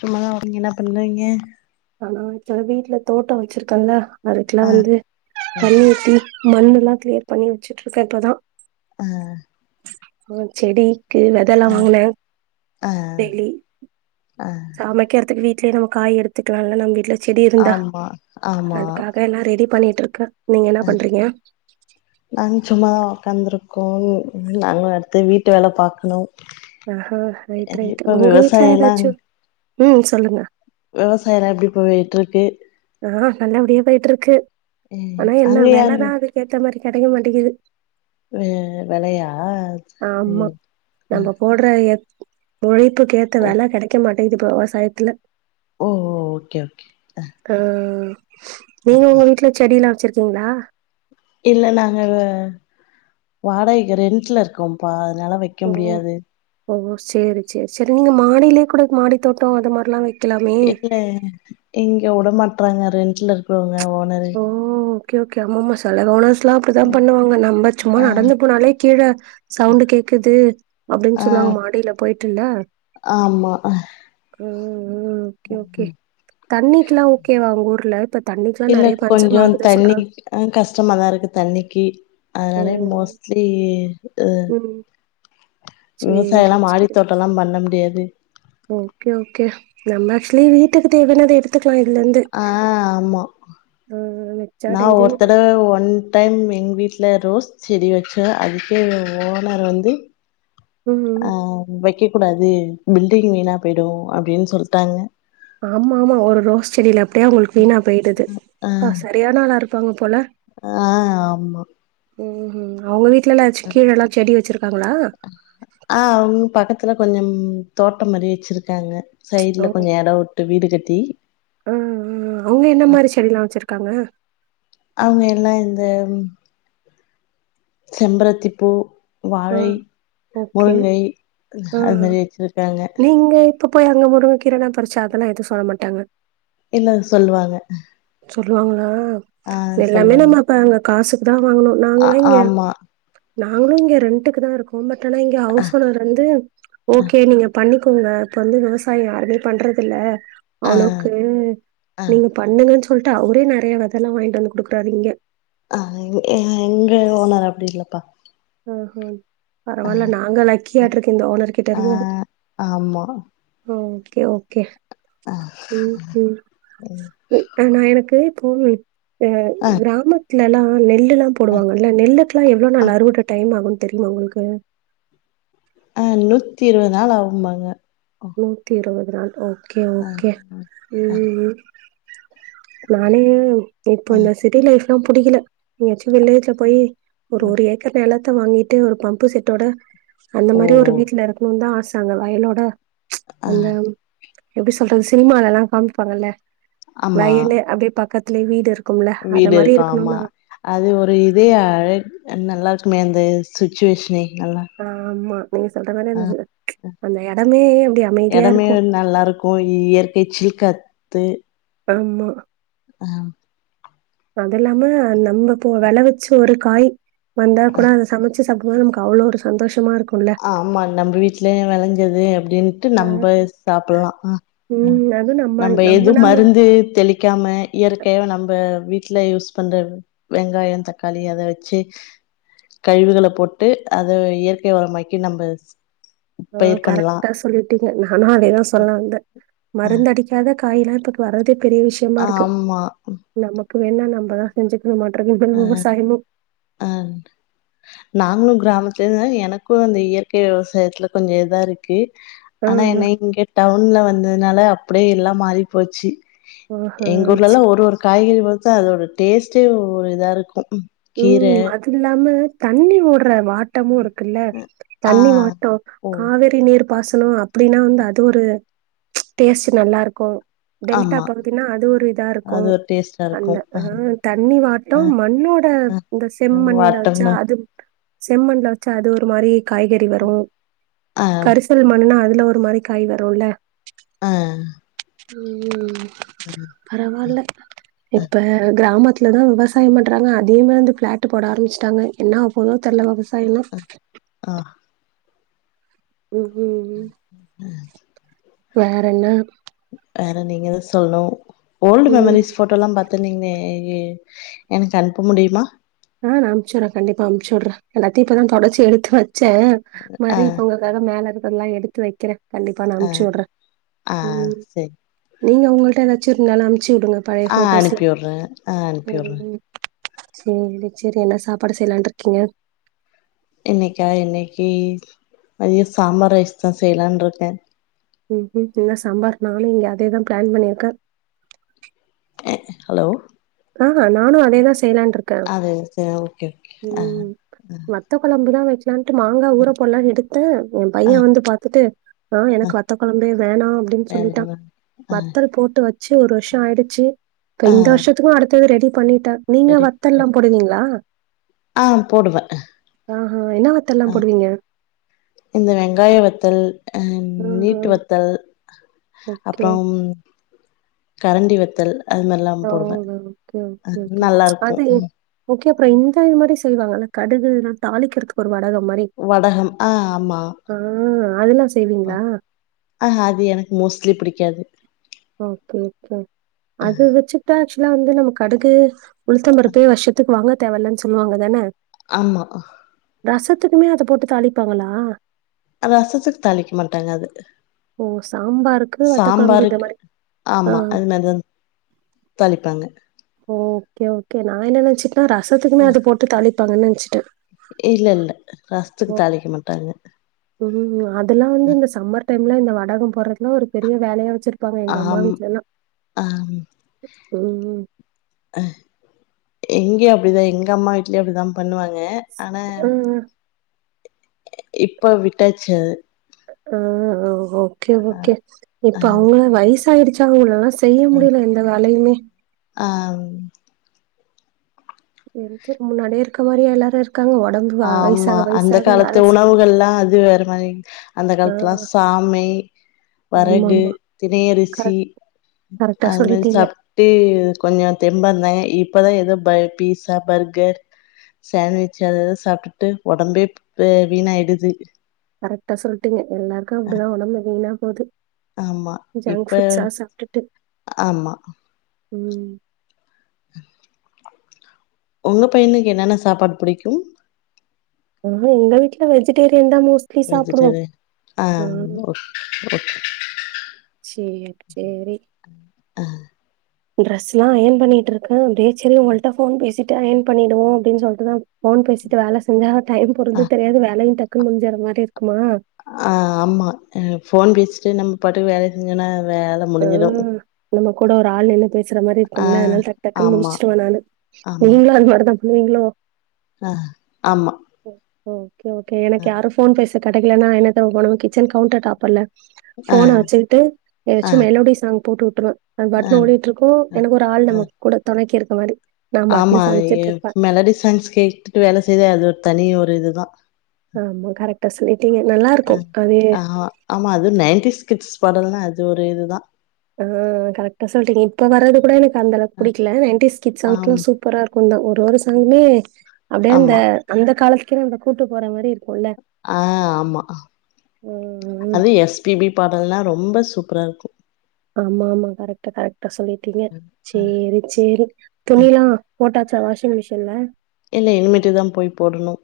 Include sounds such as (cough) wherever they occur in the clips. சும்மாதா நீங்க என்ன பண்றீங்க ஆ சா வீட்ல தோட்டோ வச்சிருக்கேன்ல அதுக்கெல்லா ஆ வந்து ம் தண்ணி ஊத்தி மண்ணு எல்லா கிளியர் பண்ணி வெச்சுட்ருக்கே இப்பதா ஆ ஆ செடிக்கு வெதல்லா ஆ வாங்குன ஆ டெய்லி ஆ சமைக்கிறதுக்கு வீட் செய்ய நம்ம காய் எடுத்துக்கலால நம் விட்ல செடி இருந்தா ஆமா ஆமா அதுக்காக எல்லா ரெடி பண்ணிட்டு இருக்க நீங்க என்ன பண்றீங்க நாங்க சும்மாதா உக்காந்துருக்கோ நாங்களு அடுத்து வீட்டு வேல பார்க்கணு அ ஆ ரைட்டு ரைட்டு உங்க வீட்டுல விவசாய ஏதாச்சு ம் சொல்லுங்க விவசாயம்லா எப்படி போயிட்டு இருக்கு ஆ நல்லபடியா போயிட்டு இருக்கு ம் ஆனா என்ன அங்க யாரு விலதா அதுக்கு ஏத்த மாரி கிடைக்க மாட்டேங்கிது வே விலையா ம் ஆ உழைப் புக்கு கேத்த வேல கிடைக்க மாட் இது இப்ப விவசாயத்துல ஓ ஓகே ஓகே ஆ நீங்க உங்க வீட்டுல செடிய எல்லா வச்சிருக் இருங்களா இல்ல நாங்க வ வாடகைக்கு ரென்ட்ல இருக்கோ பா அதனால வைக்க ஓ முடியாது ஓ சேரி சேரி சேரி நீங்க மாடிலேய கூட மாடி தோட்டோ அது மாரிலா வை இல்ல இங் க உட மாட்டறாங்க ரென்ட்ல இருக்கிறவங்க ஓனரு ஓ ஓகே ஓகே ஆமாம தல ஓனர்ஸ் லா அப்டிதா பண்ணுவாங்க நம்ப சும்மா ஆ நடந்து போனாலே கீழே சவுண்டு கேக்குது ஆ அப்டின்னு சொல்லுவாங்க மாடியில போயிட்டுல்ல ஆமா ம் ம் ஓகே ஓகே தண்ணிக்குல்லா ஓகேவா உங்க ஊர்ல தண்ணிக்லா இல்ல நெறைய பஞ்சம் கொஞ்சோ ஆகுது தண்ணி சொல்றாங்க அ கஷ்டமாதா இருக்கு தண்ணிக்கு ஓ அதனாலயே மோஸ்லி ம் விவசாயோ சேரி எல்லா சேரி மாடித்தோட்ட எல்லா பண்ண முடியாது தே ஓகே ஓகே நம்ம ஆக்சுலி வீட்டுக்கு தேவயானத எடுத்து ஆ ஆமா ஆ வச்சா நா டெய்லி நம் ஒருத்தடவ ஒன் டைம் எங்க வீட் ட்ல ரோஸ் செடி வச்சோ அதுக்கே ஓனர் வந்து ம் ம் ஆ வெக் வெக்க கூடாது பில்டிங் வீணா போயிடு அப்படின்னு சொல்லிட்டாங்க ஆமா ஆமா ஒரு ரோஸ் செடியில அப்டியே அவங்களுக்கு வீனா போயிடுது ஆ அப்ப சரியான ஆளா இருக் ப்பங்க போல ஆ ஆமா ம் ம் அவங்க வீட் வீட்ல (unintelligible) வெச்சு கீழெல்லா செடி வச்சிருக்காங்களா துல கொஞ்சம் தோட்டம் மாரி வச்சிருக்காங்க சைட்ல ஓ கொஞ்சோ எடோ விட்டு வீடு கட்டி அ அ அவங்க என்ன ஆ மாரி செடிலா வச்சிருக்காங்க அவங்க எல்லா இந்த ம் செம்பரத்திப் பூ ஆ வாழை ஓகே முருங்கை ஆ அது மாரி வச்சிருக்காங்க நீங்க இப்ப போய் அங்க முருங்க கீரலா பறிச்சா அதெல்லா எது சொல்ல மாட்டாங்க இல்ல சொல்லுவாங்க சொல்லுவங்க அ ஆ எல்லாமே சொல்லுவாங்க நம்ம அப்ப அங்க காசு கு தா வாங்கனு ஆ நாங்களா இங்க ஆமா நாங்களு இங்க ரெண்டுக்கு தா இருகோ கோம் பட் ஆனா இங்க ஹவுஸ் ஓனர் வந்து ஓகே நீங்க பண்ணி இருக்கங்க இப்ப வந்து விவசாய யாருமே பண்றது இல்ல ஆ அவ்ளவுக்கு ஆ நீங்க பண்ணுங்கன்னு சொ சொல்லிட்டு அவுரே நெறைய வெதல்லா வாங்கிட்டு வந்து கொடுக்குறாரு இங்க அ எ எங்க ஓனர் அப்டி இல்லப்பா ம் ஓ ம் பரவாயில்ல நாங்க லக்கியாட்டுருக்கு இந்த ஓனர் கிட்ட ஆ இருக்கோ ம் ஆமா ஓ ஓகே ஓகே ம் ம் ஆனா எனக்கு போவில் ஏ ஆ கிராம த்ல்லலா நெல் டு எல்லா ஆ போடுவாங்க நெல்லுக்லா எவ்ளோ ஆ நாள் அறுவட என்னா ஆகுன் தெரியுமா உங்களுக்கு அ நூத்தி இருவது நாள் ஆகும்பாங்க நூத்தி இருவ நாள் ஓ கே ஆ ஓகே ம் ம் நானே இப்ப ஆ இந்த சிட்டி லைஃப் லா புடிக்கல நீயாச்சு வில்லேஜ போய் ஒரு ஒரு ஏக்கர் நெலத் த்து வாங்கிட்டு ஒரு பம்பு செட்டோட அந்த ஓ மாரி ஒரு வீட்ல இருக்கணுதா ஆச நாங்க வயலோட ஆ அந்த ம் எப்பிடி சொல்றது சினிமாலெல்லா காமிப்பாங்கில்ல ஆமா வயலு அப்டியே பக்கத் துலே வீடு இரு வீடு இருக்கு ஆமா அது ஒரு இதே அழ நல்லா இரு க்குமே அந்த சுச்சுவேஷனே ஆ ஆமா நீங்க சொல்ற மாரி அ அந்த அந்த எடமே அப்டி அமைதியா எடமே இருக்கு நல்லா இருக்கு இயற்கை சில்காத் தே ஆமா ஆ அது இல்லாம நம்ம இப்போ வெள வச்சு ஒரு காய் வந்தா கூட அத சம ச்சு சாப்டும்போது நமக்கு அவ்ள ஒரு சந்தோஷமா இருக்கு ஆமா நம்ம வீட்லயே வெளைஞ்சது அப்டின் ட்டு நம்ப சாப்டலா உ உ ம் அது நம்ம எதும் நம்மனா மருந்து தெளிக்காம இயற்கையா நம்ப க வீட்ல யூஸ் பண்ற வெங்காயோ தக்காளி அத வச்சு கழிவுகள போட்டு அத இயற்கை உரமாக்கி கி நம்மஸ் அ கரெக்டா சொல்லிட்டீங்க நானு அதேதா சொல்ல வந்தே மருந் அடிக்காத காய்லா இப்பக் வர்றது பெரிய விஷயமா இருக்கு ஆமா நமக் கு என்னனா நம்மதா செஞ்சு ரொமாட்டர் கம்பல் ஆ விவசாயமு ஆ நாங்களு கிராமத்துல தா எனக்கு அந்த இயற்கை விவசாயத்துல கொஞ்ச இதா இருக்கு ஆ ஆனா ஆ என்ன இங்க டவுன்ல வந்ததுனால அப்டியே எல்லா மாறி போச்சு ஆஹா எங்க செ ஊர்லல்லா ஒரு ஒரு காய்கறி வந் (unintelligible) அதோட டேஸ்ட்டே ஒரு இதா இருக்கு உ கீர அது இல்லாம தண்ணி ஓடுற வாட்டமு இருக் குல்ல ஆ தண்ணி வாட்டோ ஓ காவெரி நீர் பாசனொ அப்டின்னா வந்து அது ஒரு டேஸ்ட்டு நல்லா இருக்கு டெல்டா ஆமா பகுதின்னா அது ஒரு இதா இருக்கு அது ஒரு டேஸ்ட்டா இருக்கு அந்த ஆ தண்ணி வாட்டோ ஆ மண்ணோட ஹு ஆ இந்த செம்மண்ல வச்சா வட்டம்னா அது செம்மண்ல வச்சா அது ஒரு மாரி காய்கறி வரு ஆ கரிசல் மண்ணுனா அது ந்த ஒரு மாரி காய் வருல ஆ உ உ உ பரவாயில்ல இப்ப கிராமத் துலதா விவசாயம் பண்றாங்க அ அதே மாரி வந்து பிளாட் போட ஆரம்பச்சிட்டாங்க என்ன ஆவ போவுதோ தெரில (unintelligible) சை (unintelligible) ஆ ம் ம் ம் வேற என்ன வேற நீங்கதா சொல்னு ஓல்டு மெம்ரிஸ் ம். போட்டோலா பாத் இப்ப நீங்க எ எனக்கு அனுப்ப முடியுமா ஆ நா அனுச்சுடுறே கண்டிப்பா அனுச்சுடறே எல்லாத்தையு இப்பதா தொடச்சி எடுத்து வைச் ச்ச ஆ மாரி இப்ப உங்களுக்காக மேல இருக் அதெல்லா எடுத்து வைக்கிறே கண்டிப்பா நா ஆ அமுச்சுடுறே ஆ ம் செரி நீங்க உங்கள்ட்ட ஏதாச்சு இருந்தாலு அனுப் ஆ அனுப்பியுறே ஆ அனுப்பியுறே சேரிடா சேரி என்ன சாப்பாடு செய்யலான்டு இருங்கிங்க இன்னைக்கா இன்னைக்கு மதிய சாம்பார் ரைஸ் தா செய்யலாம்னு இருக்கே ம் ம் என்ன சம்பார் நானு இங்க அதேதா பிளான் பண்ணியிருக்கே அ ஹலோ அ ஆ நானு அதேதா செய்லான் இருக்கே அது ஓகே ஓகே ஆ ம் வத்த கொழம்பு தா வச் (unintelligible) மாங்கா ஊற போடலா எடுத்தே என் ஆ பைய வந்து பாத்துட்டு மா ஆ எனக்கு வத்த குழம்பே வேணா அப்படின்னு சொல்லிட்டா வேணாமா ஆ வத்தல் போட்டு வச்சு ஒரு வருஷ ஆயிடுச்சு இப்ப ஆ இந்த வருஷத் (unintelligible) ரெடி பண்ணிட் ட நீங்க ரெடி வத்தல் எல்லா போடுவீங்களா ஆ போடுவே ஆஹா என்ன வத்தல்லா அ போடுவீங்க இந்த வெங்காய வத்தல் ஆ ஆஹா நீட்டு வத்தல் ஓகே அப்புறம் கரண்டி வத்தல் அது மாரிலா ஓ போடுவே ஒகே ஒகே ஒகே நல்லா இருக்கு அது ம் ஓ கே அப்புறம் இந்த இது மாரி செய்வாங்க அந்த கடுகு தாளிக்கிறதுக்கு ஒரு வடகம் மாரி வடகம் ஆ ஆமா ஆ அதெல்லா அ ஆ செய்வீங்களா ஆ அது எனக்கு மோஸ்ட்லி பிடிக் க்காது ஒகே ஒகே அது வச்சுட்டாச் இதெல்லா வந்து நம்ம கடுகு உளுத்தம்பருப்பு வருஷத்துக்கு வாங்க தேவல்லன்னு சொல்லுவாங்க தான ஆமா ஆ ரசத்துக்குமே அதப்போட்டு தாளிப்பாங்களா ரசத்துக்கு தாளிக்க மாட்டாங்க அது ஓ சாம்பாருக்கு வத்த கொழம்பு இந்த சாம்பாருக்கு மாரி ஆ ஆமா அது மாரிதா தாளிப்பாங்க ஓகே ஒகே நா என்ன நெனச்சிட் ஆ ரசத்துக்குமே அது போட்டு தாளிப் (unintelligible) வச்சுட்டே இல்லல்ல ரஸ்த்துக்கு தாளிக்க மாட்டாங்க உ உ ஆ இதெல்லா வந்து இந்த சம்மர் டைம்ல இந்த வடகோ போறதுலா ஒரு பெரிய வேலையா வச்ரு ப்பாங்க எங்க அம்மா ஆம் வீட்லல்லா உ உ அ இங்கயு அப்டிதா எங்க அம்மா வீட்லயு அப்டிதா பண்ணுவாங்க கே ஆனா ஆ இப்ப விட்டாச்சு அத உ ஒ ஓகே ஓகே இப்ப அ அவுங்களே வயசு ப்பாஆயிடுச்சா அவுங்கல்லாஸ் செய்ய முடியல எந்த வேலயுமே (inaudible) அவ் சேரி சேரி முன்னாடி இருக்க மாரியா எல்லாரு இருக் ஆமா அந்த காலத்து செ உணவுகல்லா அது வேற மாரி அந்த ஆ காலத்துல்லா சாமை ஆமா வரகு ஆமா தினையரிசி கரெக்ட் கரெக்டா அது மாரி சொல்லிட்டீங்க சாப்ட்டு கொஞ்ச தெம்பாருந்தாங்க இப் இப்பதா ஏதோ பர் பீஸா பர்கர் சாண்ட்விச் அதஅத ச சாப்ட்டுட்டு ஒடம்பே ப் வீணாயிடுது கரெக்ட்டா சொல்ட்டீங்க எல்லார்க்கு அப்டிதா ஒடம்பு வீணாப் போது ஆமா ஜங்க் இப்ப ஃபுட்ஸா சாப்ட்டுட்டு ஆமா ம் உங்க பையனுக்கு என்னன்ன சாப்பாடு புடிக்கும் ஆ எங்க வீட்ல வெஜிடே ரியன் தா மோஸ்ட்லி சாப்டுவோம் வெஜிடேரியன் ஆ அ ஓக் ஓகே சேரி சேரி அ ட்ரரெஸ்ல்லாம் அயன் பண்ணிட்ருக்கன் அப்டியே சேரி உங்கள்ட்ட போன் பேசிட்டு அயன் பண்ணிடுவோம் அப்டின்னு சொல்லிட்டு தா போன் பேசிட்டு வேல செஞ்சா டைம் ஆ போறது தெரியாது வேலயும் டக் முஞ்சர மாரி இருக் ஆ ஆமா போன் பேசிட்டே நம் பாட்டுக்கு வேலை செஞ்னா வேல ஆ முடிஞ்சிடும் நம்ம கூட ஒரு ஆள் நின்னு பே மாதிரி இருக்கும்ல அதனால டக் டக்குனு ஆமா முடிச்சுடுவேன் நானு ஆமா நீங்களும் அது மாரி தா நீங்களும் ஆ ஆமா ம் ஓகே எனக்கு அ யாரும் போன் பேச கட் டைல் இல்லன்னா என்னத்த போடணும் கிச்சன் கவுண்டர் டாப்பர்ல ஆ போன்னா வச்சுட்டு எ ஆ மெலோடி சாங் போட்டு விட்டுருவேன் அது ஆ பாட்டுக்கு ஓடிட்டு இருக்கும் ஆ எனக்கு ஒரு ஆள் ஆ நமக்கு கூட தொணைக்கு அது மாரி நா ஆமா பாட்டுன்னு சமைச்சிட்ருப்பே மெலடி சாயங்ஸ் கேட்டுட்டு வேலை செய்த அது ஒரு தனி ஒரு இது தா ஆமா கரெட் கசிலி ஆ ஆமா அதுவும் நைன்டி கிட்ஸ் படம் லா அது இது தா ஆ கரெக்டா சொல்லறீங்க இப்ப வர்றது கூட எனக்கு அந்தளக்கு ப புடிக்கல நன்டி ஸ்கிட் ஆம் சாங்ஸ்ல்லாம் சூப்பரா கொந்தம் ஒரு ஒரு சாங்குமே அப்டியே அந்த ஆமா அந்த காலத்து க்கிர அந்த கூட்டு போற மாரி இருக்குல்ல ஆ ஆமா ம் அது எஸ் பி பி பாடல்னா ரொம்ப சு ப்புறா இருக்கு ஆமா ஆமா கரெக்ட் கரெக் சொல்லிட்டீங்க சேரி சேரி துணிலா போட்டா சா வாஷிங் மிஷின்ல இல்ல இனிமிட்டு தா போய் போடணு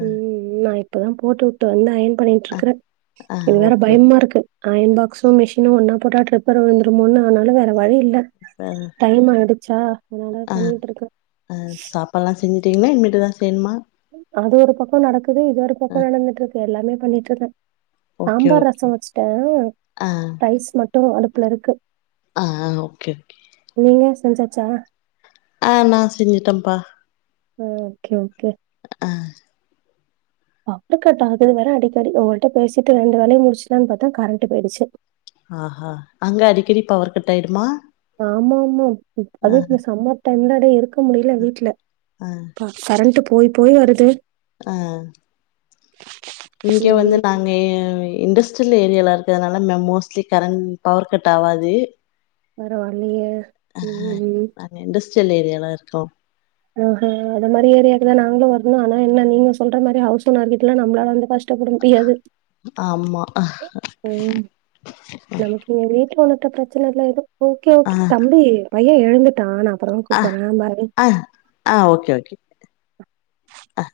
அ உ உ நாய் இப்போதா போட்டு விட்டு வந்த அயன் பண்ணிட்ருக்குறே ஆ இது வேற ஓகே பயமா ஓகே இருக்கு அயன் பாக்ஸு மிஷினு ஒன்னா போட்டா ட்ரிப்பர் வந்துரமோனு அதனால வேற வழி இல் ல அ டைம் ஆய்டு சா இந்தா ஆ பண்ணிட்ருக்குரே ங்களா இனிமேட்டு தா செய்யணுமா அது ஒரு பக்கோ நடக்குது இது ஒரு பக்கோ அ நடந்துட்ருக்கு எல்லாமே பண்ணிட்ருக்கே ஓகே சாம்பார் ஓகே ரஸோ வச்சுட்டே ஆ ரைஸ் மட் டு அடுப்புலருக்கு ஆ ஓகே ஓகே சம்சாச்சா ஆ நா செஞ்சுட்டேபா ஒ ஓகே - ஓகே ஆ பவர் கட் ஆகுது வேற அடிக்கடி உங்கள்ட்ட பேசிட்டு ரெண்டு வேலேயு முடிச்சிர்லானு பாத்தே கரண்ட் போய்டுச்சு ஆஹா அங்க அடிக்கடி பவர் கட் ஆய்டுமா ஆமா- ஆமோ அதுக்கி சம்மத் தந்ததே இருக் முடியல வீட்ல அ பா கரெண்ட்டு போய் போய் வருது ஆ இங்க வந்து ம் நாங்க இண்டஸ் ட்ரியல் ஏரியால இருக்கறனால மே மோஸ்ட்லி கரண்ட் பவர் கட் ஆவாது பரவால்லியே ம் ம் ட்ரியல் ஏரியால இருக்கோ ஆஹா அந்த மாரி ஏரியாக்குதா நாங்களு வரணு ஆனா என்ன நீங்க சொல்ற மாரி ஹவுஸ் ஓனர் வீட்ல நம்பளால எந்த கஷ் டப்பட முடியாது ஆமா ஆ ம் நமக்கு இங்க வீட்டு ஓனர் பிரச்சன இல்ல எது ஓகே ஓகே தம்பி பையே எழுந்துட்டா நா அப்பறோ ஆ கூப்பட்றே பாய் ஆ ஆ ஓகே ஓகே அ